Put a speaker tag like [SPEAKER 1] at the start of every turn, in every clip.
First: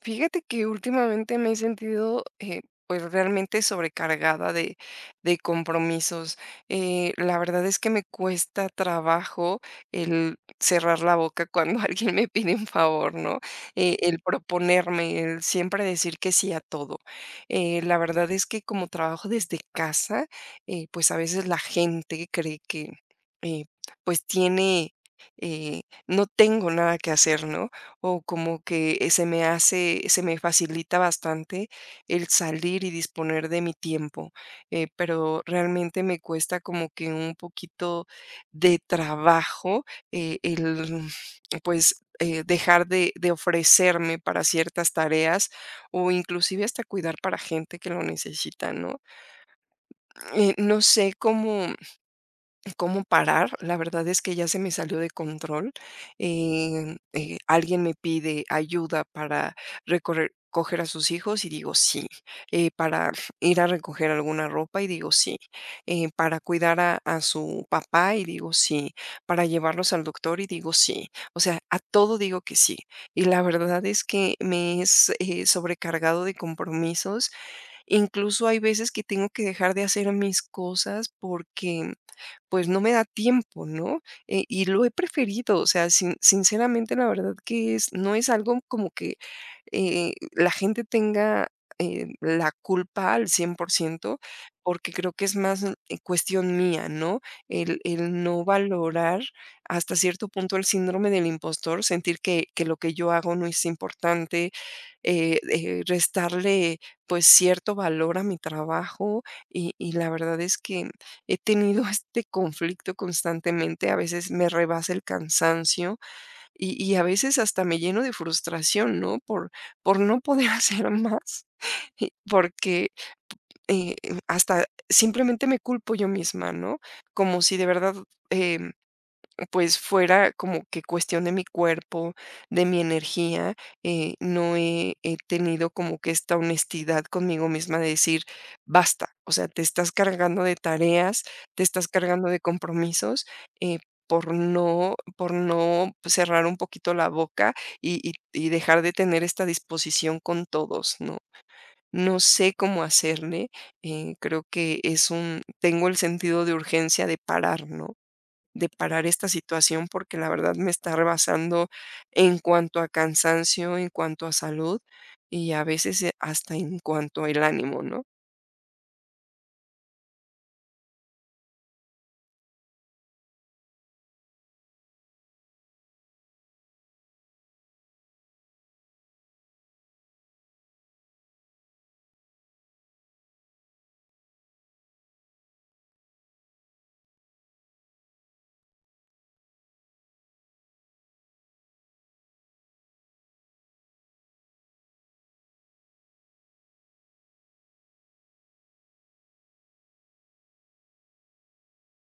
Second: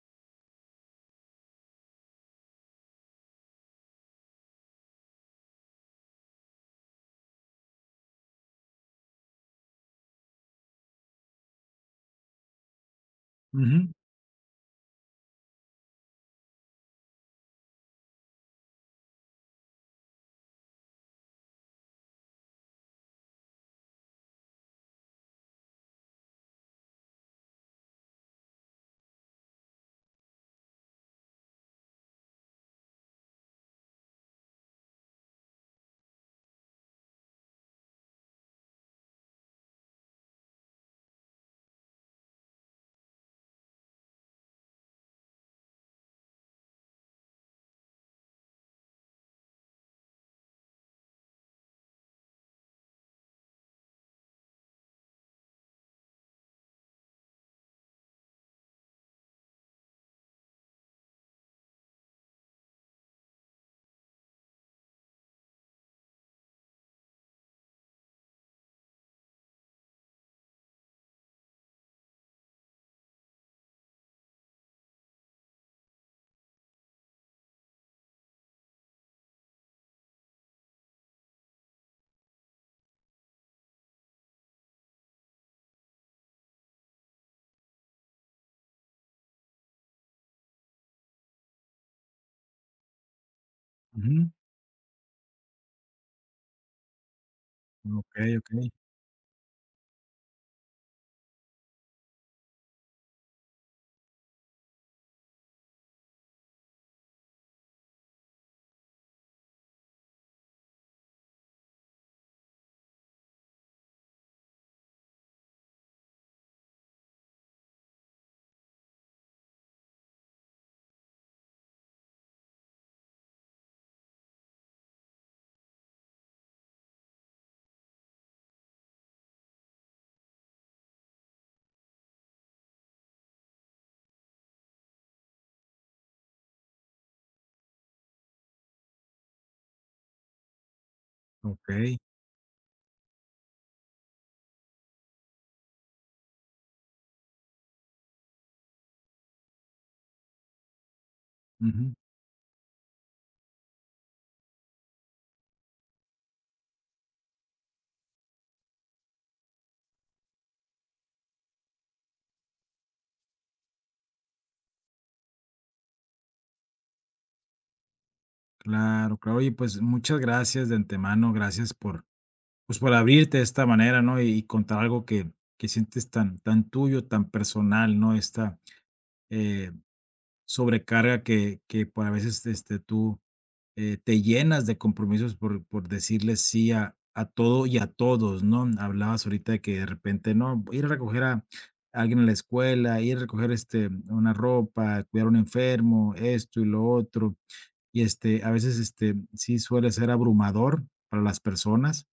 [SPEAKER 1] Fíjate que últimamente me he sentido, pues realmente sobrecargada de compromisos. La verdad es que me cuesta trabajo el cerrar la boca cuando alguien me pide un favor, ¿no?
[SPEAKER 2] Ujú,
[SPEAKER 1] El proponerme, el siempre decir que sí a todo. La verdad es que como trabajo desde casa, pues a veces la gente cree que eh, pues tiene... eh, no tengo nada que hacer, ¿no? O como que, se me facilita bastante el salir y disponer de mi tiempo, pero realmente me cuesta como que un poquito de trabajo, eh, el, dejar de ofrecerme para ciertas tareas, o inclusive hasta cuidar para gente que lo necesita, ¿no? No sé cómo parar. La verdad es que ya se me salió de control. Alguien me pide ayuda para recorrer recoger a sus hijos y digo sí, para ir a recoger alguna ropa y digo sí, para cuidar a su papá y digo sí, para llevarlos al doctor y digo sí, o sea, a todo digo que sí. Y la verdad es que me es sobrecargado de compromisos, incluso hay veces que tengo que dejar de hacer mis cosas porque pues no me da tiempo, ¿no? Y lo he preferido, o sea, sinceramente la verdad que es, no es algo como que la gente tenga la culpa al 100%,
[SPEAKER 2] ujú.
[SPEAKER 1] porque creo que es más cuestión mía, ¿no? El
[SPEAKER 2] Okey,
[SPEAKER 1] no
[SPEAKER 2] okey,
[SPEAKER 1] valorar hasta cierto punto el síndrome del impostor, sentir que lo que yo hago no es importante, restarle pues cierto valor a mi trabajo y la verdad es que he tenido este conflicto constantemente, a veces me rebasa el cansancio y a veces hasta me lleno de frustración, ¿no? Por no poder hacer más, y porque eh, hasta simplemente me culpo yo misma, ¿no? Como si de verdad em, pues, fuera como que cuestión de mi cuerpo, de mi energía, no he tenido como que esta honestidad conmigo misma de decir: "Basta, o sea, te estás cargando de tareas, te estás
[SPEAKER 2] okey.
[SPEAKER 1] cargando de compromisos, eh, por no cerrar un poquito la boca y dejar de tener esta disposición con todos", ¿no?
[SPEAKER 2] Ujú.
[SPEAKER 1] No sé cómo hacerle, creo que es un tengo el sentido de urgencia de parar, ¿no? De parar esta situación porque la verdad me está rebasando en cuanto a cansancio, en cuanto a salud y a veces hasta en cuanto al ánimo, ¿no?
[SPEAKER 2] Claro, claro. Oye, pues, muchas gracias de antemano. Gracias pues, por abrirte de esta manera, ¿no? Y contar algo que sientes tan tuyo, tan personal, ¿no? Esta, eh sobrecarga que por a veces, este, tú, te llenas de compromisos por decirle sí a todo y a todos, ¿no? Hablabas ahorita de que de repente, no, voy a ir a recoger a alguien a la escuela, ir a recoger, este, una ropa, cuidar a un enfermo, esto y lo otro. Y, este, a veces, este, sí suele ser abrumador para las personas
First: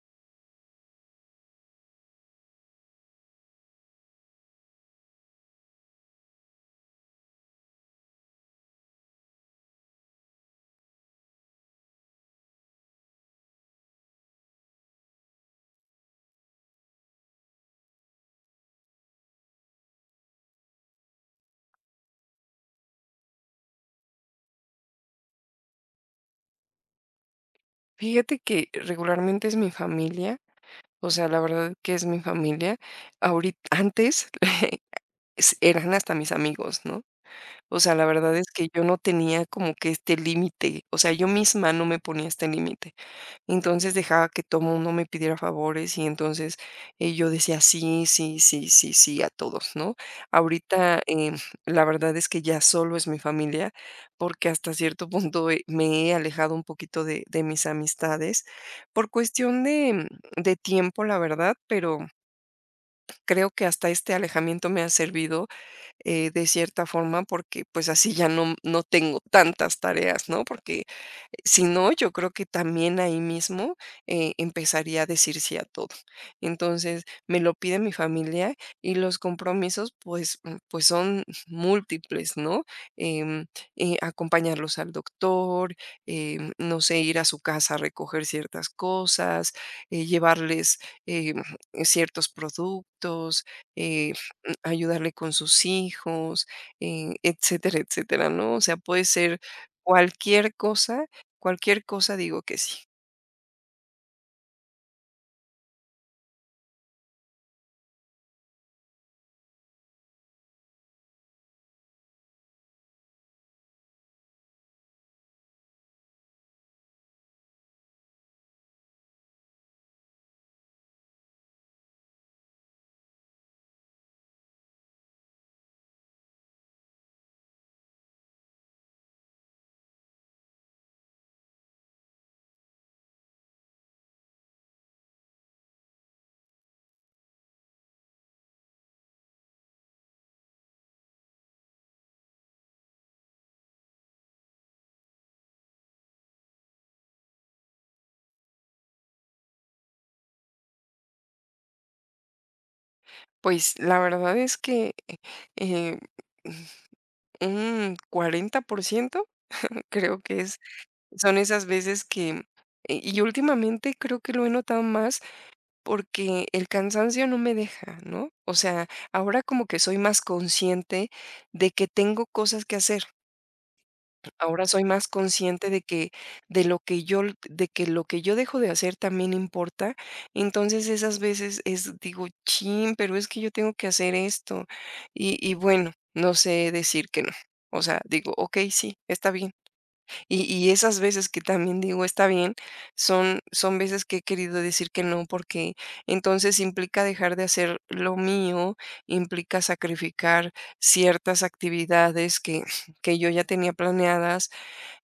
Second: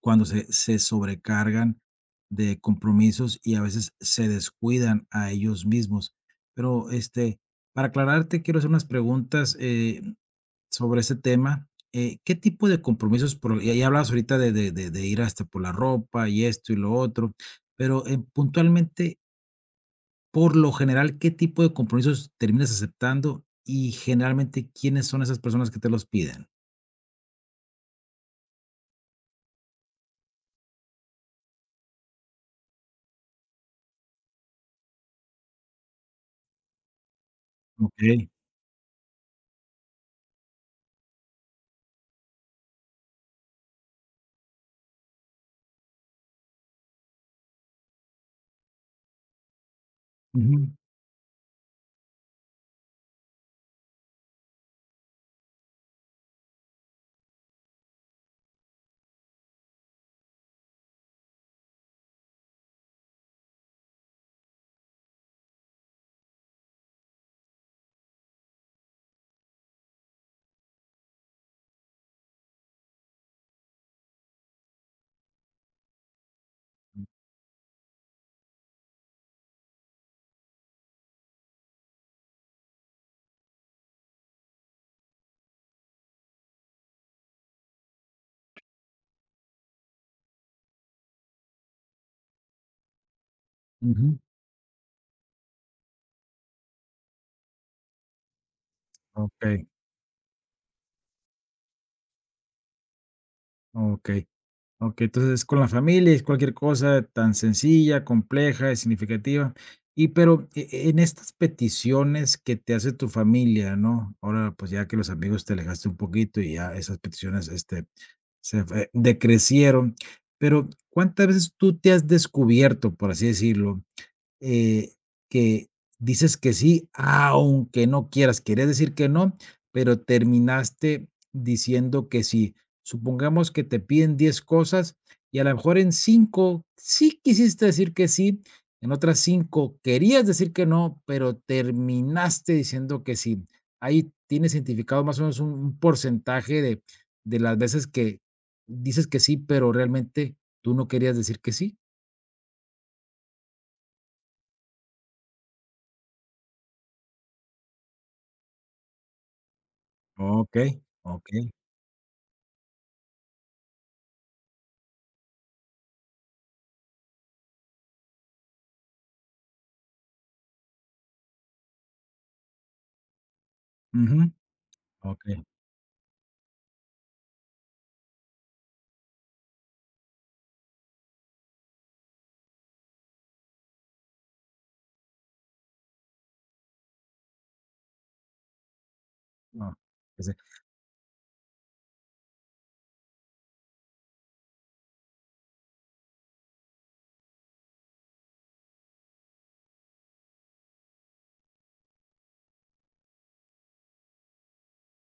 [SPEAKER 2] cuando se sobrecargan de compromisos y a veces se descuidan a ellos mismos. Pero, este, para aclararte, quiero hacer unas preguntas, sobre ese tema. ¿Qué tipo de compromisos? Por ya ya hablabas ahorita de ir hasta por la ropa y esto y lo otro, pero, puntualmente, por lo general, ¿qué tipo de compromisos terminas aceptando? Y generalmente, ¿quiénes son esas personas que te los piden?
[SPEAKER 1] Fíjate que regularmente es mi familia, o sea, la verdad que es mi familia. Ahorita, antes eran hasta mis amigos, ¿no? O sea, la
[SPEAKER 2] Okey.
[SPEAKER 1] verdad es que yo no tenía como que este límite, o sea, yo misma no me ponía este límite. Entonces dejaba que todo mundo me pidiera favores y entonces, yo decía sí, sí, sí, sí, sí a todos, ¿no?
[SPEAKER 2] Ujú,
[SPEAKER 1] Ahorita, la verdad es que ya solo es mi familia, porque hasta cierto punto, me he alejado un poquito de mis amistades por cuestión de tiempo, la verdad, pero creo que hasta este alejamiento me ha servido, de cierta forma, porque, pues, así ya no tengo tantas tareas, ¿no? Porque si no, yo creo que también ahí mismo, empezaría a decir sí a todo. Entonces, me lo pide mi familia y los compromisos, pues pues son múltiples, ¿no? Em, Acompañarlos al doctor, no sé, ir a su casa a recoger ciertas cosas, llevarles, em, ciertos productos, eh,
[SPEAKER 2] ujú.
[SPEAKER 1] ayudarle con sus hijos, etcétera, etcétera, ¿no? O sea, puede ser
[SPEAKER 2] Okey,
[SPEAKER 1] cualquier cosa. Cualquier cosa digo que sí.
[SPEAKER 2] okey. Okey, entonces es con la familia, es cualquier cosa tan sencilla, compleja y significativa. Y pero e e- en estas peticiones que te hace tu familia, ¿no? Ahora, pues, ya que los amigos te alejaste un poquito y ya esas peticiones, este, se fue decrecieron, pero, ¿cuántas veces tú te has descubierto, por así decirlo, eh, que dices que sí, aunque no quieras? Querías decir que no, pero terminaste diciendo que sí. Supongamos que te piden 10 cosas y a lo mejor en 5 sí quisiste decir que sí, en otras 5 querías decir que no, pero terminaste diciendo que sí. Ahí tienes identificado más o menos un porcentaje de las veces que dices que sí, pero realmente tú no querías decir que sí.
[SPEAKER 1] Pues, la verdad es que, eh, un 40% creo que
[SPEAKER 2] Ok,
[SPEAKER 1] es
[SPEAKER 2] ok.
[SPEAKER 1] son esas veces que y últimamente creo que lo he notado más porque el cansancio no me deja, ¿no? O sea, ahora como que soy más consciente de que tengo cosas que hacer.
[SPEAKER 2] Ujú.
[SPEAKER 1] Ahora soy más
[SPEAKER 2] Okay.
[SPEAKER 1] consciente de que de lo que yo l de que lo que yo dejo de hacer también importa. Entonces, esas veces es digo: "Chin, pero es que yo tengo que hacer esto". Y bueno, no sé decir que no. O sea, digo: ok sí, está bien".
[SPEAKER 2] Ah, pues sí.
[SPEAKER 1] Y esas veces que también digo: "Está bien", son veces que he querido decir que no, porque entonces implica dejar de hacer lo mío, implica sacrificar ciertas actividades que yo ya tenía planeadas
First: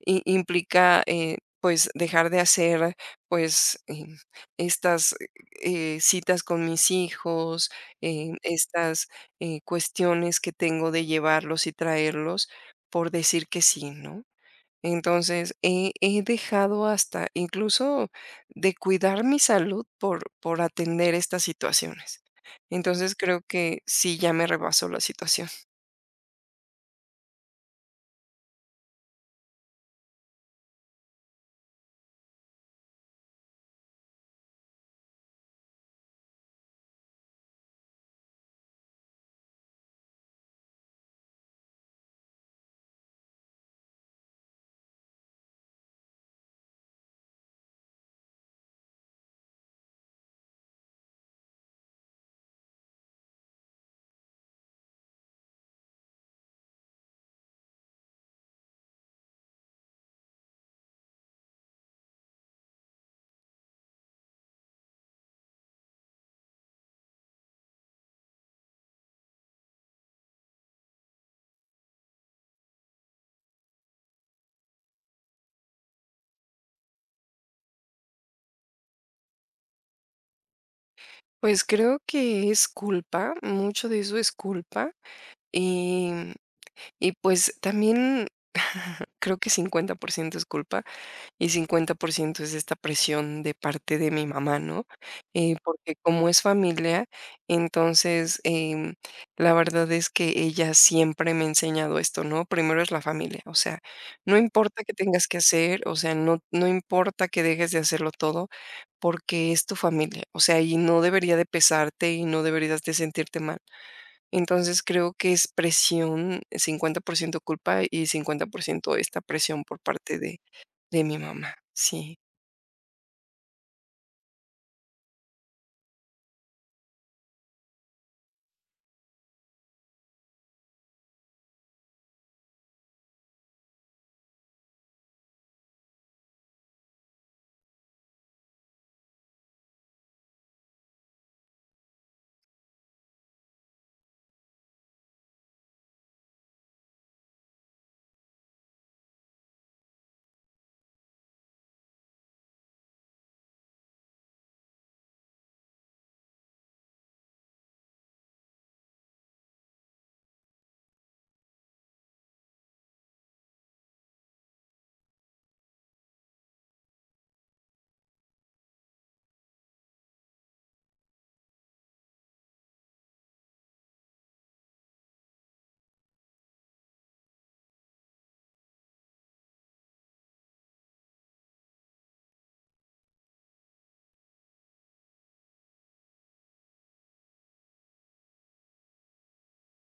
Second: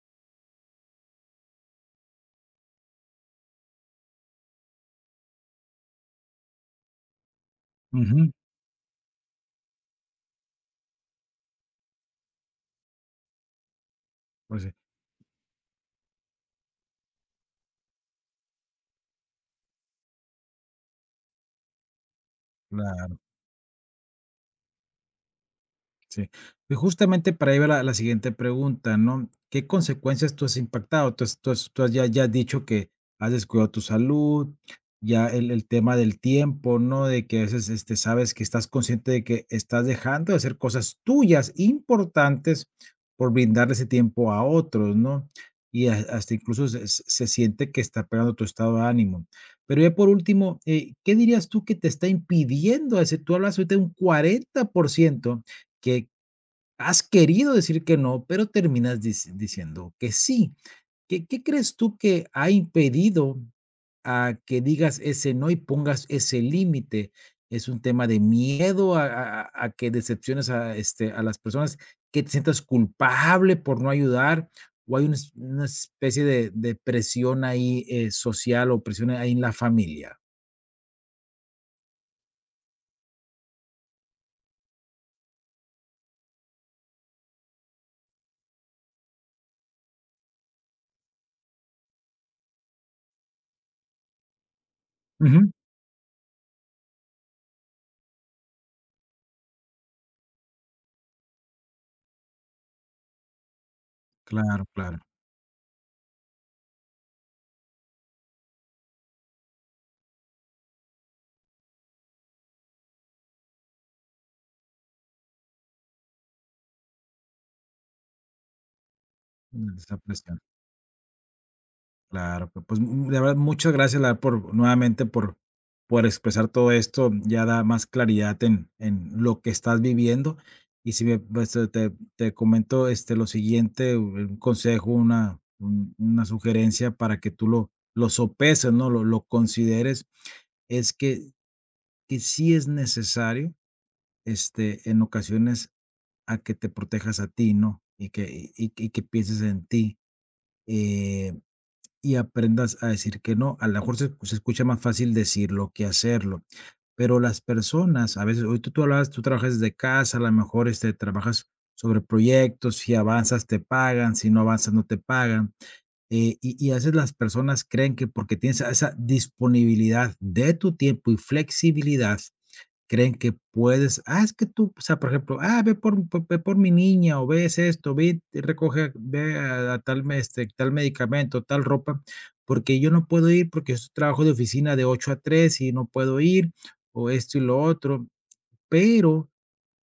[SPEAKER 1] i implica, pues, dejar de hacer, pues, estas, citas con mis hijos,
[SPEAKER 2] Ujú,
[SPEAKER 1] estas, cuestiones que tengo de llevarlos y traerlos por decir que sí, ¿no?
[SPEAKER 2] pues sí,
[SPEAKER 1] Entonces, he dejado hasta incluso de cuidar mi salud por atender estas situaciones. Entonces,
[SPEAKER 2] la
[SPEAKER 1] creo que sí, ya me rebasó la situación.
[SPEAKER 2] sí. Y justamente para ahí va la la siguiente pregunta, ¿no? ¿Qué consecuencias tú has impactado? Tú has ya has dicho que has descuidado tu salud, ya el tema del tiempo, ¿no? De que a veces, este, sabes que estás consciente de que estás dejando de hacer cosas tuyas importantes por brindarle ese tiempo a otros, ¿no? Y has hasta incluso se siente que está pegando tu estado de ánimo. Pero ya por último, ¿qué dirías tú que te está impidiendo? Ese tú hablas ahorita de un 40% que has querido decir que no, pero terminas diciendo que sí. ¿Qué qué crees tú que ha impedido a que digas ese no y pongas ese límite? ¿Es un tema de miedo a que decepciones a, este, a las personas, que te sientas culpable por no ayudar, o hay una es una especie de presión ahí, social o presión ahí en la familia?
[SPEAKER 1] Pues, creo que es culpa, mucho de eso es culpa, Y pues, también creo que 50% es culpa y 50% es esta presión de parte de mi mamá, ¿no?
[SPEAKER 2] Ujú.
[SPEAKER 1] Porque como es familia, entonces, la verdad es que ella siempre me ha enseñado esto, ¿no? Primero es la familia, o sea, no
[SPEAKER 2] Claro,
[SPEAKER 1] importa que
[SPEAKER 2] claro.
[SPEAKER 1] tengas que hacer, o sea, no importa que dejes de hacerlo todo, porque es tu familia, o sea, y no debería de pesarte y no deberías de sentirte mal. Entonces creo que es presión, 50% culpa y 50% esta presión
[SPEAKER 2] Mm,
[SPEAKER 1] por
[SPEAKER 2] esa
[SPEAKER 1] parte de
[SPEAKER 2] presión.
[SPEAKER 1] de mi mamá, sí.
[SPEAKER 2] Claro, pu pues, mm, de verdad, muchas gracias, la verdad, por nuevamente por expresar todo esto, ya da más claridad en lo que estás viviendo. Y si me pues, te comento, este, lo siguiente, un consejo, una sugerencia para que tú lo sopeses, ¿no? Lo consideres, es que sí es necesario, este, en ocasiones, a que te protejas a ti, ¿no? Y que y que pienses en ti. Eh, y aprendas a decir que no. A lo mejor se escucha más fácil decirlo que hacerlo, pero las personas, a veces, hoy tú hablabas, tú trabajas desde casa, a lo mejor este, trabajas sobre proyectos, si avanzas te pagan, si no avanzas no te pagan, y a veces las personas creen que porque tienes esa disponibilidad de tu tiempo y flexibilidad, creen que puedes ah, es que tú, o sea, por ejemplo, ah, ve por po ve por mi niña, o ves esto, ve y recoge, ve a tal tal medicamento, tal ropa, porque yo no puedo ir, porque es trabajo de oficina de 8 a 3 y no puedo ir, o esto y lo otro, pero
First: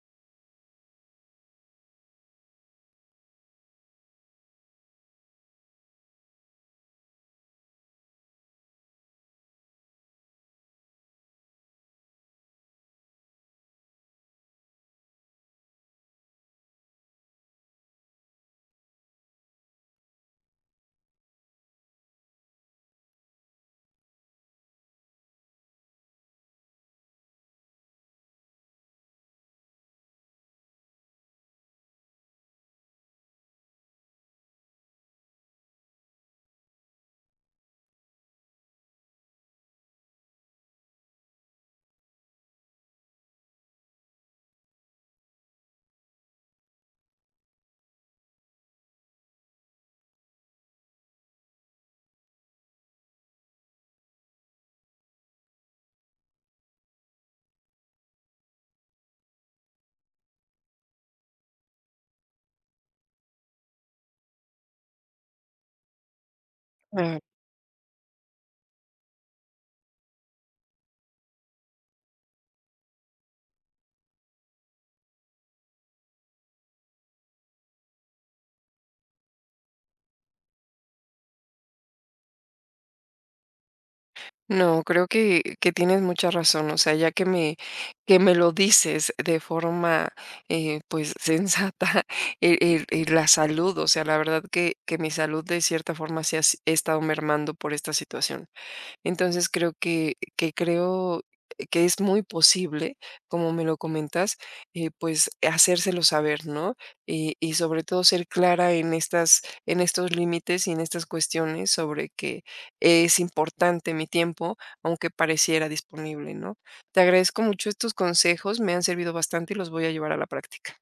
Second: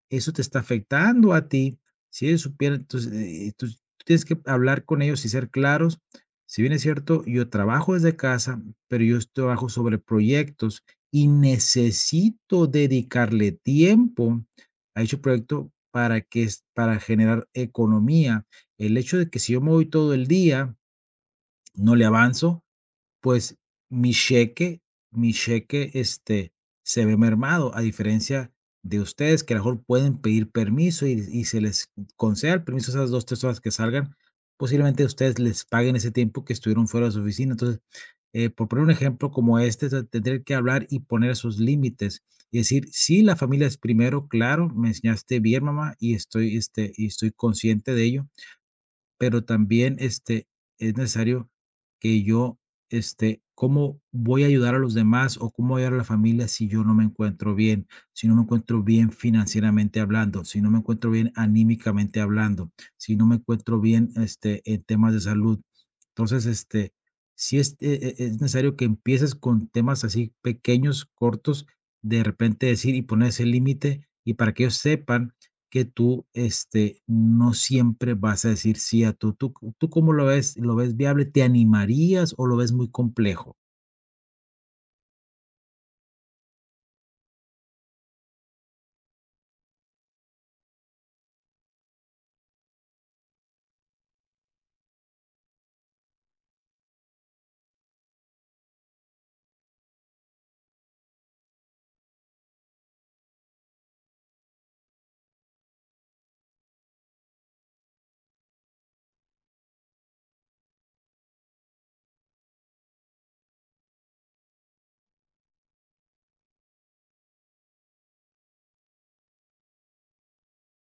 [SPEAKER 2] eso te está afectando a ti. Si ellos supieran, entonces, tú tienes que hablar con ellos y ser claros. Si bien es cierto, yo trabajo desde casa, pero yo trabajo sobre proyectos y necesito dedicarle tiempo a dicho proyecto para que es para generar economía. El hecho de que si yo me voy todo el día, no le avanzo, pues, mi cheque mi cheque, se ve mermado, a diferencia de ustedes, que a lo mejor pueden pedir permiso y se les conceda el permiso esas 2 3 horas que salgan, posiblemente ustedes les paguen ese tiempo que estuvieron fuera de su oficina. Entonces, por poner un ejemplo como este, se tendría que hablar y poner esos límites y decir: "Sí, la familia es primero, claro, me enseñaste bien, mamá, y estoy, este, y estoy consciente de ello, pero también, este, es necesario que yo, este, ¿cómo voy a ayudar a los demás o cómo voy a ayudar a la familia si yo no me encuentro bien? Si no me encuentro bien financieramente hablando, si no me encuentro bien anímicamente hablando, si no me encuentro bien, este, en temas de salud. Entonces, este,
[SPEAKER 1] Claro.
[SPEAKER 2] sí es, es necesario que empieces con temas así pequeños, cortos, de repente decir y poner ese límite, y para que ellos sepan que tú, este, no siempre vas a decir sí a tú. ¿Tú tú cómo lo ves? ¿Lo ves viable? ¿Te animarías o lo ves muy complejo?
[SPEAKER 1] No, creo que tienes mucha razón, o sea, que me lo dices de forma, pues, sensata, el la salud, o sea, la verdad que mi salud de cierta forma se ha s he estado mermando por esta situación. Entonces creo que es muy posible, como me lo comentas, pues, hacérselo saber, ¿no? Y sobre todo ser clara en estos límites y en estas cuestiones sobre que es importante mi tiempo, aunque pareciera disponible, ¿no? Te agradezco mucho estos consejos, me han servido bastante y los voy a llevar a la práctica.